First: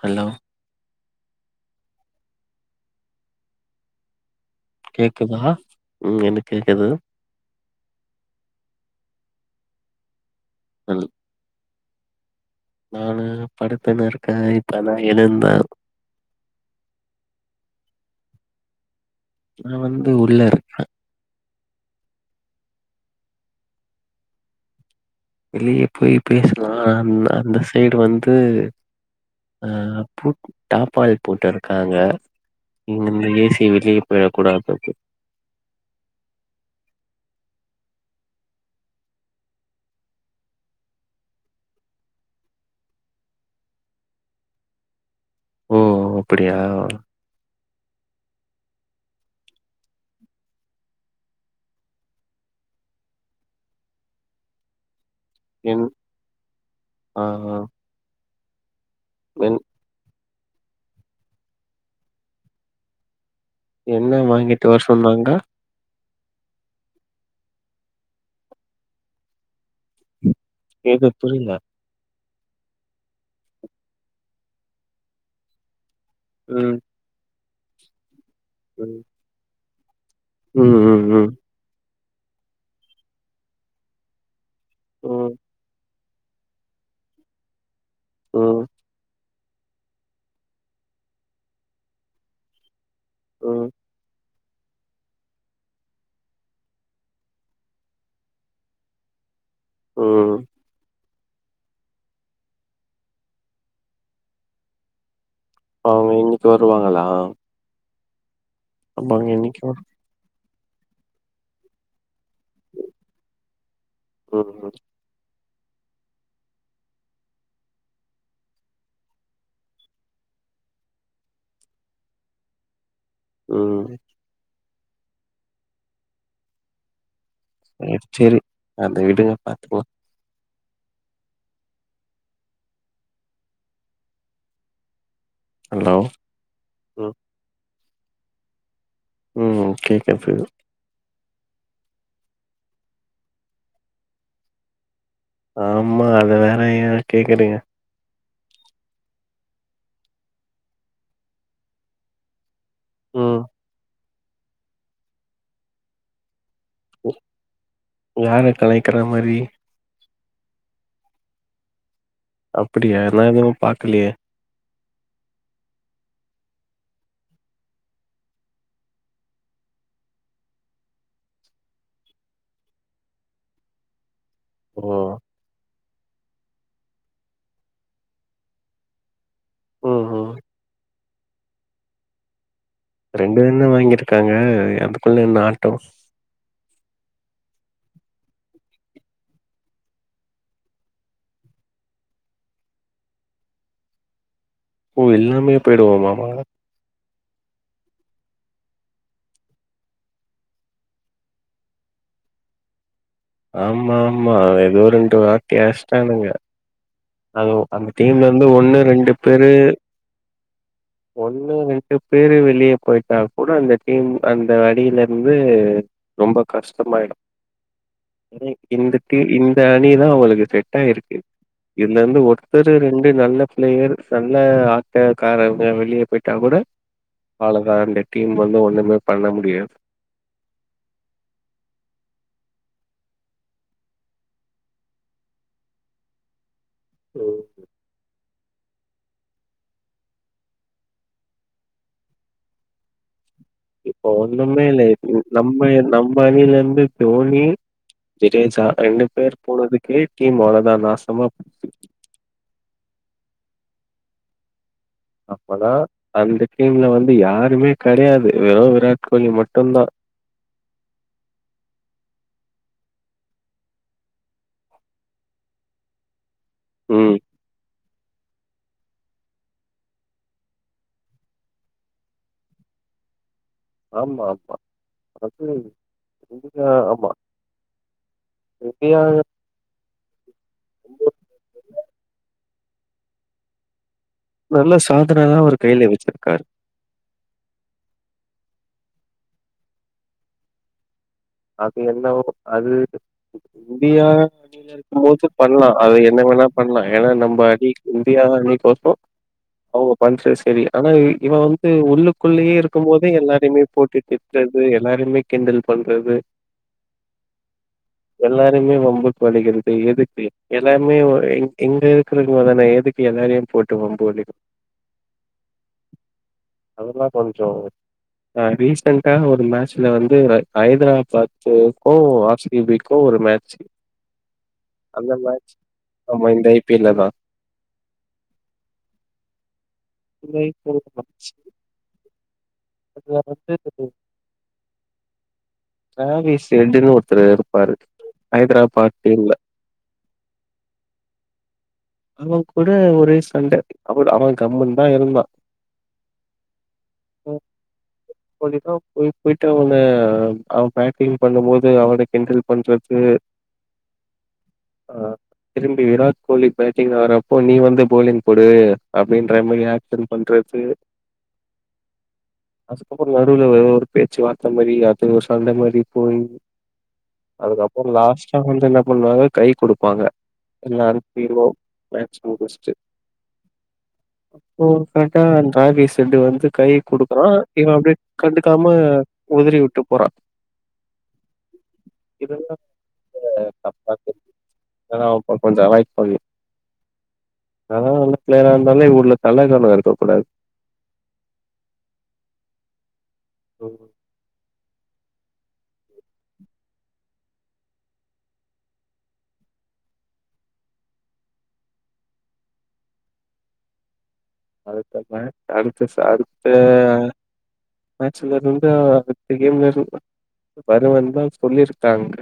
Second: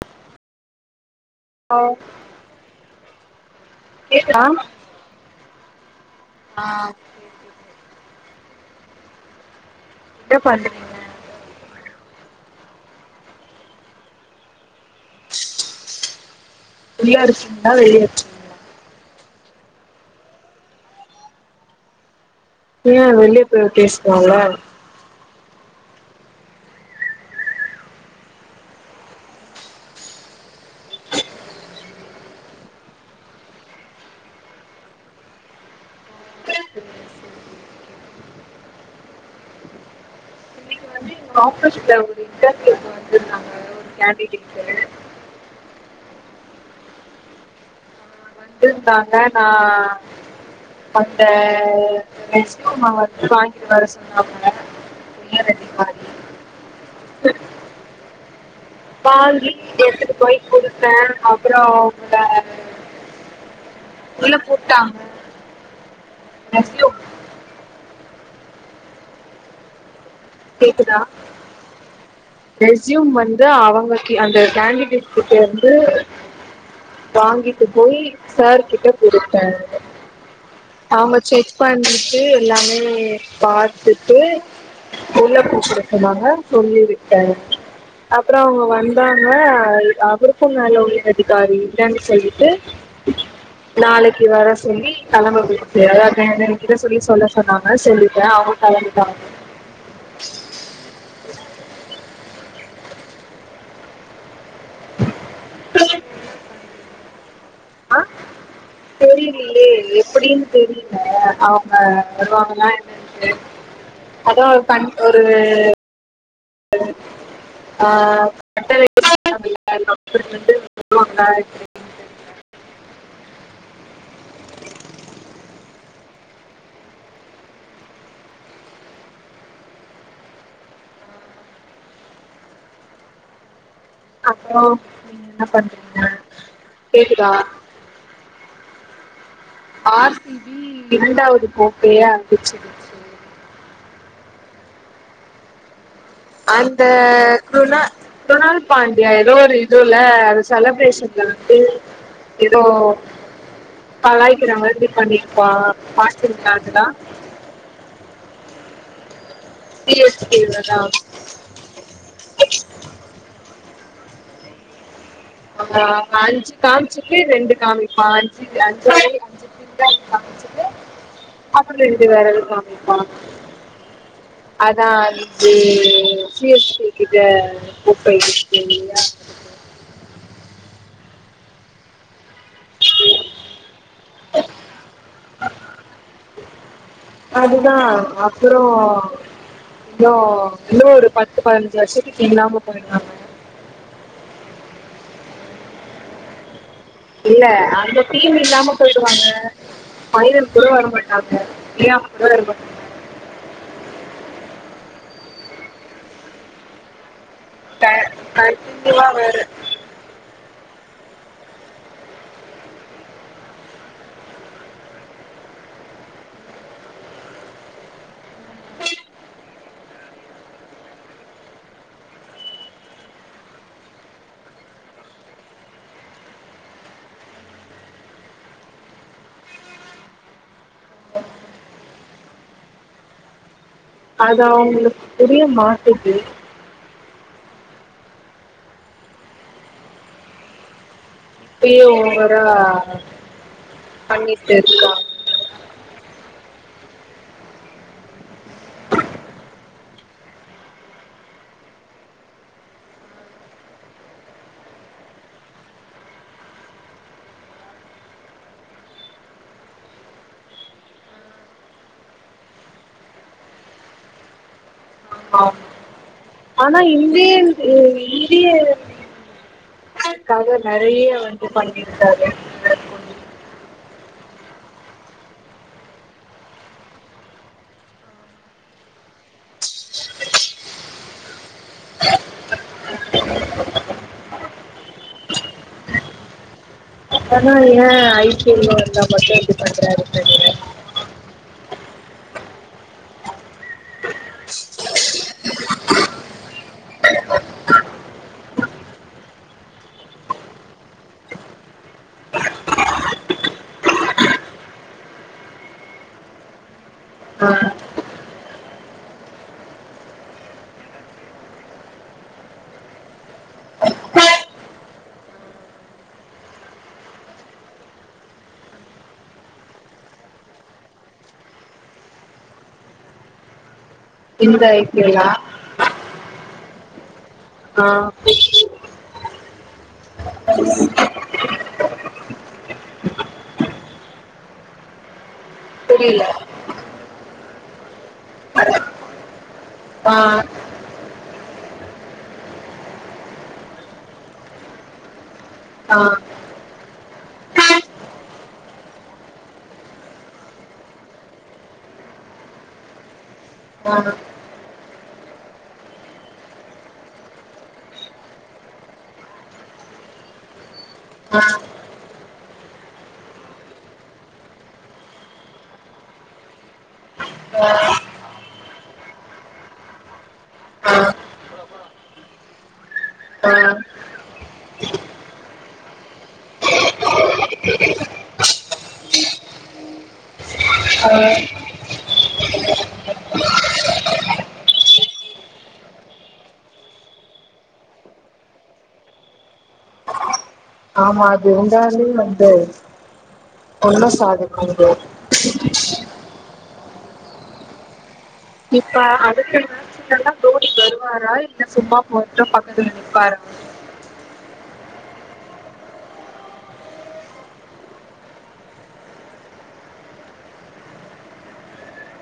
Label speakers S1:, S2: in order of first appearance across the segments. S1: Hello
S2: hello கேக்குதா
S1: கேக்குதா ம் எனக் கேக்குது
S2: இன்னா பண்ட்றீங்
S1: [unintelligible] நானு படுத்துனு இருக்க இப்பதா எழுந்த
S2: உள்ள இருக்கீங்ளா வெளிய இருக்கீங்
S1: நா வந்து உள்ள இருக்கே
S2: ஏ வெளிய போய் பேஸ்லால
S1: வெளிய போய் பேசலா அந் அந்த சைடு வந்து அ பூட் டாப்பால் போட்டுருக்காங்க இங்கந்து ஏசி வெளிய போயரக்கூடாததுக்கு
S2: ஆபீஸ்ல ஒரு இன்டர்வியூ வந்துருந்தாங்க ஒரு கேண்டிடேட்டுக்கு
S1: ஓ ஓ அப்டியா
S2: இருந்தாங்க நா வந்த ரெஸ்க் மா வந்து வாங்கிட்டு வர சொன்னாங்க உயர்
S1: என்
S2: அதிகாரி
S1: ஆ ஆ
S2: வாங்கி
S1: என்
S2: எடுத்துட்டு போய் குடுப்பே அப்றோ அவுங்க
S1: என்ன
S2: உள்ள
S1: வாங்கிட்டு வர
S2: கூப்டாங்க
S1: சொன்னாங்க
S2: ரெஸ்யூம் கேக்குதா
S1: ஏது புரில
S2: ரெஸ்யூம் வந்து அவங்க அந்த கேண்டிடேட் கிட்டருந்து
S1: ம்
S2: வாங்கிட்டு போய் சார் கிட்ட
S1: ம்
S2: குடுப்ப
S1: ம் ம்
S2: அவங்க
S1: ம்
S2: செக் பண்ணிட்டு எல்லாமே பாத்துட்டு
S1: ம்
S2: உள்ள கூப்டு வாங்க சொல்லிருக்கே அப்றோ அவுங்க
S1: ம்
S2: வந்தா ங்க அவருக்கு மேல உயர்காரி இல்வன சொல்லிட்டு
S1: ம்
S2: நாளைக்கு வர சொல்லி கெளம்ப விட்டு அத ஏங்ககிட்ட சொல்லி சொல்ல சொன்னாங்க சொல்லிட்டே அவுங்க கெளம்பிட்டாங்க
S1: ம் அவங்க இன்னைக்கு வருவாங்களா
S2: ஆ
S1: அப்ப அவங்க இன்னைக்கு
S2: தெரியலியே எப்டினு தெரில ஆ ஆ வருவாங்களான்ள
S1: ம்
S2: அதான் பண் ஒரு ஆ [inaudible]
S1: ம் சேர் செரி அந்த விடுங்க பாத்துக்கலா
S2: அப்றோ நீங்க என்ன
S1: ஹலோ
S2: பண்றீங்க
S1: ம்
S2: கேக்குதா
S1: ம்
S2: ஆர் சி
S1: கேக்குது
S2: பி இரண்டாவது கோப்பய ஆடிச்சுது
S1: ஆமா அத வேற ஏ
S2: அந்த
S1: கேக்குறீங்க
S2: குண சுனால் பாண்டியா ஏதோ ஒரு இது இல்ல அது செலப்ரேஷன்ல வன்ட்டு ஏதோ
S1: ம்
S2: கலாய்கிற மாரி பண்ணிருப்பான் பாகிஸ்தானுதா
S1: யார கலாக்கிற மாரி
S2: சி எஸ் கே வ தா
S1: அப்டியா எல்லா நாளும் பாக்கலையே
S2: ஆ அஞ்சு காம்ச்சிட்டு ரெண்டு காமிப்பான் அஞ்சு அஞ்சு ஆஞ்சு இதுதான் காமிச்சிட்டு அப்புள எழுதி வேறெது காமிப்பானா
S1: ஓ
S2: அதான் அது சி எஸ் கே கிட்ட உப்பயகிஹ்யா
S1: ம் ம் ரெண்டு எண்ண வாங்கிருக்காங்க அதுக்குள்ள என்ன ஆட்டவும்
S2: அதுதான் அப்பறோ ப்ரோ இன்னும் ஒரு பத்து பதினஞ்சு வருஷத்துக்கு இல்லாம போய்டுவாங்
S1: ஓ எல்லாமே போயிடுவோம்மா மா
S2: இல்ல அந்த டீம் இல்லாம போய்டுவாங்க மைதன் கூட வர மாட்டாங்க பிரியாம கூட வ
S1: ஆமாம்மா ஏதோ ரெண்டு வாட்டியும் அடிச்சுட்டானுங்க
S2: ட
S1: ஒண்ணு
S2: கன்டிநியூவா
S1: ரெண்டு
S2: வேற
S1: பேரு ஒண்ணு ரெண்டு பேரு வெளியே போயிட்டா கூட அந்த டீம் அந்த வடியில இருந்து ரொம்ப கஷ்டமா ஆயிடு இக்கு இந்த அணிதா அவளுக்கு செட்ட் ஆயிருக்கு இதுல இருந்து ஒருத்தர் ரெண்டு நல்ல பிளேயர் நல்ல ஆட்டக்காரங்க வெளியே போயிட்டா கூட அவ்வளதா அந்த டீம் வந்து ஒண்ணுமே பண்ண முடியாது
S2: அது அவங்களுக்கு புரிய மாட்டுது
S1: ஓ
S2: இப்பயே ஓவரா
S1: இப்ப
S2: பண்ணிட்டு
S1: ஒண்ணுமே இல்ல
S2: இருக்காங்க
S1: நம்ம நம்ம அணியில இருந்து தோனி ஜிடேஜா ரெண்டு பேர் போனதுக்கே டீம் அவ்ளவுதா நாசமா போ அப்பதா அந்த டீம் ல வந்து யாருமே கிடையாது வெறு விராட் கோலி மட்டும் தா
S2: ஆமா ஆனா
S1: ம்
S2: இந்திய க்காக நெறைய வந்து பண்ணிருக்காரு விராட் கோலி
S1: ஆமா அது இதுதா ஆமா [unintelligible] நல்ல சாதன தா அவுரு கையில வச்சிருக்காரு
S2: அப்பனா எய ஐ பி எல் ன்னு வந்தா. மட்டு இப்படி பண்றான்னு தெரில
S1: அது என்னவோ அது முடியா இருக்கும் போது பண்ணலா அது என்ன வேணா பண்ணலா ஏன்னா நம்ம அணி இந்தியா அணிக்கோசர அவுங்க பண்றது சரி ஆனா இவ வந்து உள்ளுக்குள்ளயே இருக்கும் போதே எல்லாருமே போட்டிட்டு திட்டுறது எல்லாருையுமே கிண்டல் பண்றது
S2: ஆஹ
S1: எல்லாருமே வம்புக்கு வளகிறது எதுக்கு எல்லாருமே எங்க இருக்கறவ தான எதுக்கு ப்ப எல்லாரையு போட்டு வம்பு வழக்கன்னு
S2: உஹம்
S1: அதல்லா கொஞ்ச அ ரிசாண்டா ஒரு மேட்சல வந்து ஹைதராபாத் ஹைதராபாத்க்கும் ஆர் சிபி க்கு ஒரு மேட்சி
S2: இந்த ஐ பி
S1: அந்த
S2: எல் லா
S1: மே ஆமா இந்த ஐ பி எல் ல தா
S2: ஆஹ்
S1: [unintelligible] மேட்ச் [unintelligible]
S2: புரியல
S1: பாரிஸ் என்டுன்னு ஒருத்தரு இருப்பாரு ஹைதராபாத் இல்ல
S2: ஆஹ்
S1: அவ கூட ஒரே சண்ட அவ அவ கம்முனு தா இருந்தா ஓ
S2: ஆ
S1: பொழுதென்னிக்கு போய் போய்ட்டு அவனை அவ பேக்கிங் பண்ணும் போது அவனை கிண்டல் பண்றது
S2: [unintelligible]
S1: ஆ திரும்பி விராட் கோலி பேட்டிங் ஆர்றப்போ நீ வந்து போலிங் போடு அப்டின்ற மாதிரி ஆகஷன் பண்றது
S2: ஆ
S1: அதுக்கப்பற நடுல ஒரு பேச்சு வார்த்த மாதிரி அது ஒரு சண்ட மாதிரி போய்
S2: [unintelligible]
S1: அதுக்கப்பற லாஸ்ட்டா வந்து என்ன பண்ணுவாங்க கை கொடுப்பாங்க எல்லாரு [inaudible]
S2: அ [inaudible]
S1: ஓ [unintelligible] செண்டு வந்து கை குடுக்குறா இவ அப்டியே கண்டுக்காம மாதிரி விட்டு போற இதெல்லாம்
S2: [inaudible]
S1: தப்பா
S2: அ
S1: ஓகே அதலா நல்ல ப்ளேயரா இருந்தாலு எங்க ஊர்ல தலக்கனோ இருக்க கூடாது
S2: ஆமா அது உங்களாலு வந்து
S1: ம்.
S2: ஒன்னு சாத [inaudible] இப்ப அடுத்து எலக்சன்ல மோடி வருவாரா இல்ல சும்மா போட்டுன் பக்கத்துல நிப்பாரா
S1: அடுத்த ச அடுத்த ச அடுத்த மேட்ச்ல இருந்து அடுத்த கேம்ல இருந் வருவந்தா சொல்லிருக்காங்க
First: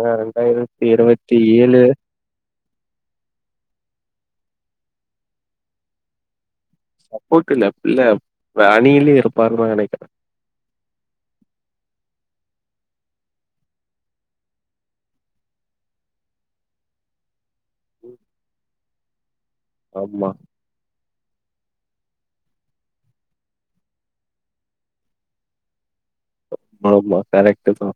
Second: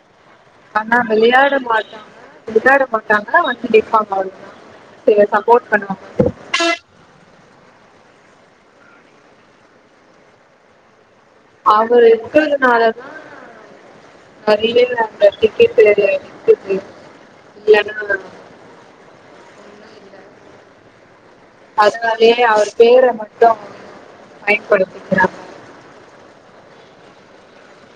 S1: ஆ ரெண்டாயிரத்தி
S2: ஆனா
S1: இருவத்தி
S2: விளையாட
S1: ஏழு
S2: மாட்டாங்க விளையாட மாட்டாங்க வந்து நிப்பாங்க அவ்ளதா சப்போர்ட் பண்ணுவாங்க
S1: சப்போர்ட் இல்ல இல்ல அணியிலே இருப்பாங்க நெனைக்கிறே
S2: அவரு இருக்கிற நாளதா அறிவே இல்ல [unintelligible] டிக்கெட்டு [unintelligible]
S1: ஆமா
S2: அதனாலேயே அவர் பேர மட்டு பயன்படுத்திக்கிறாங்க
S1: ஆமா கரெக்டுதா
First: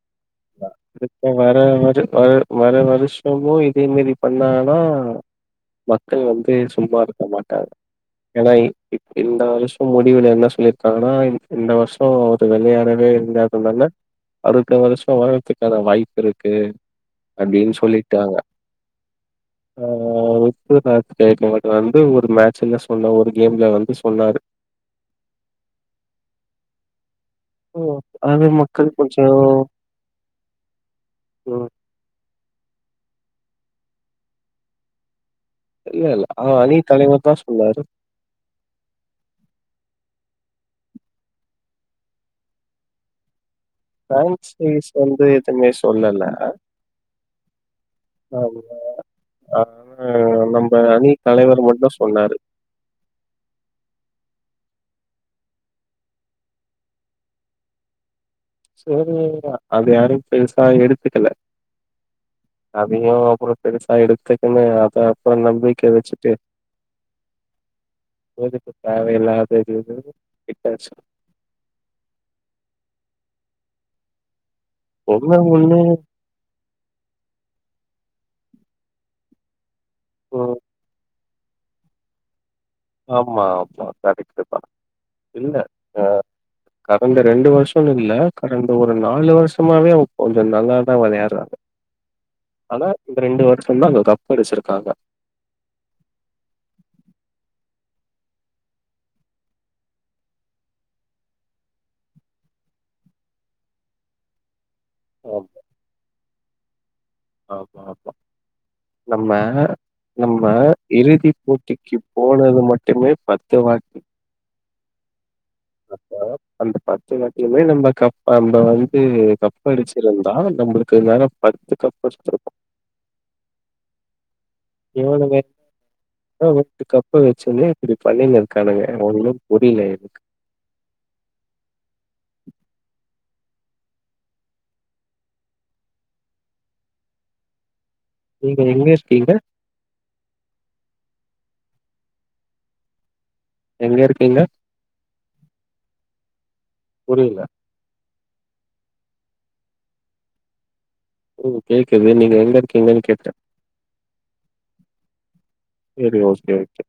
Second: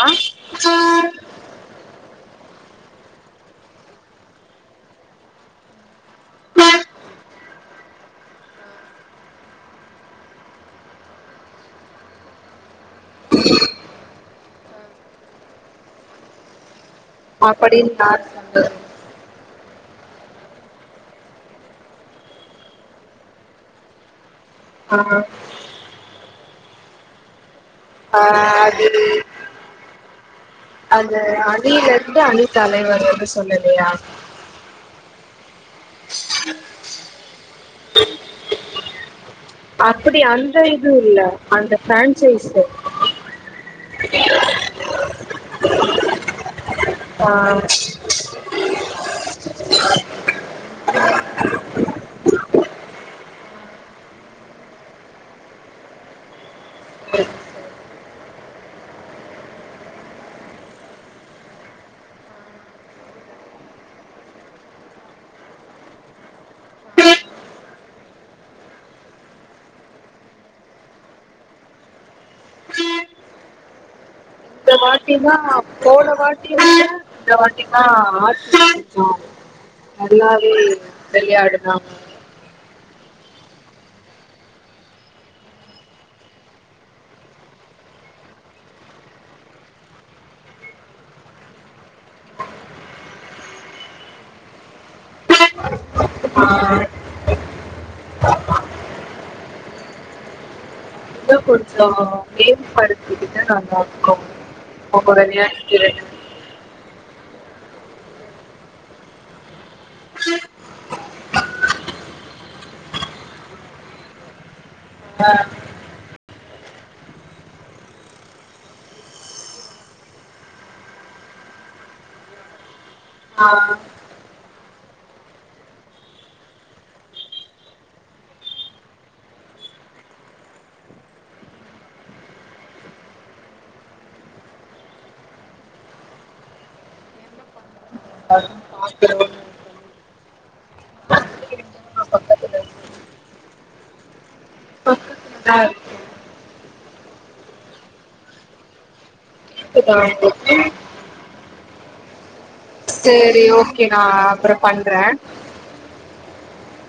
S2: ஆ ஆஹ
S1: இப்ப வர வர வ வர வருஷமு இதே மேரி பண்ணாங்கனா மக்கள் வந்து சும்மா இருக்க மாட்டாங்க ஏனா இ இ இந்த வருஷம் முடிவுல என்ன சொல்லிருக்காங்கன்னா இந்த வர்ஷோ வெளையாடவே இருல்லாததுனால அடுத்த வர்ஷோ வர்றத்துக்கான வாய்ப்பு இருக்கு அப்டின்னு
S2: அப்படின்னு யார்
S1: சொல்லிட்டாங்க
S2: சொன்னது
S1: ஆ [unintelligible] வந்து ஒரு மேட்சல்ல சொன்ன ஒரு கேம்ல வந்து சொன்னாரு
S2: ஆ
S1: ஓ அது மக்கள் கொஞ்சோ
S2: அது அணில இருந்து அணித் தலைவர் எது சொல்லலையா
S1: இல்ல இல்ல ஆனா அணி தலைவர் தா சொன்னாரு
S2: அப்டி அந்த இது இல்ல அந்த பிரான்சைஸ்சு
S1: பிரான்சைஸ் வந்து எதுமே சொல்லல
S2: ஆ
S1: [unintelligible] ஆனா நம்ம அணி தலைவர் மட்டு சொன்னாரு சேரி அது யாரு பெருசா எடுத்துக்கல அதயு அப்பறோ பெருசா எடுத்துக்குன்னு அத அப்பறோ நம்பிக்க வச்சுட்டு
S2: [inaudible]
S1: எதுக்கு தேவையில்லாததுன்னு விட்டாச்சு
S2: இந்த வாட்டிதா
S1: ஒண்ணு ஒண்ணு
S2: போனா வாட் இந்த வாட்டி தா ஆச்சி ஜெய்ச்சோ நல்லாவே
S1: ம்
S2: வெளையாடுதாம்
S1: ஆமா ஆமா கரெக்ட்டுதா இல்ல ஆ கடந்த ரெண்டு வர்ஷோனு இல்ல கடந்த ஒரு நாலு வர்ஷமாவே அவ கொஞ்ச நல்லாதா வெளையாட்றா ஆனா இந்த ரெண்டு வருஷந்தா அவுங்க கப்படிச்சிருக்காங்க
S2: ஆ இன்னு கொஞ்சொ மேம்படுத்திகிட்டா நல்லார்க்கு அவுங்க
S1: ஆமா
S2: வெளயாட்டு திறன்
S1: ஆமா ஆமா நம்ம நம்ம இறுதி போட்டிக்கு போனது மட்டுமே பத்து வாட்டி
S2: அ
S1: அப்ப அந்த பத்து வாட்டிமே நம்ப கப் நம்ப வந்து கப்படிச்சிருந்தா நம்பளுக்கு இந்நேரொ பத்து கப் இருந்திருக்கு
S2: ஆ
S1: இவனுமே எவ ஊட்டு கப்ப வச்சினே இப்டி பன்னுனு இருக்கானுங்க ஒன்னு புரில எனக்கு
S2: எல்லாரும்
S1: நீங்க எங்க
S2: பார்க்கணும்னு
S1: இருக்கீங்க
S2: இருக்கோம். பக்கத்துல
S1: எங்கருக்கீங்க
S2: நா
S1: புரியல
S2: க்குதா உங்களுக்கு
S1: ம் கேக்குது நீங்க எங்கரு
S2: சரி ஓகே நா அப்பற பண்ற
S1: சரி ஓகே ஓகே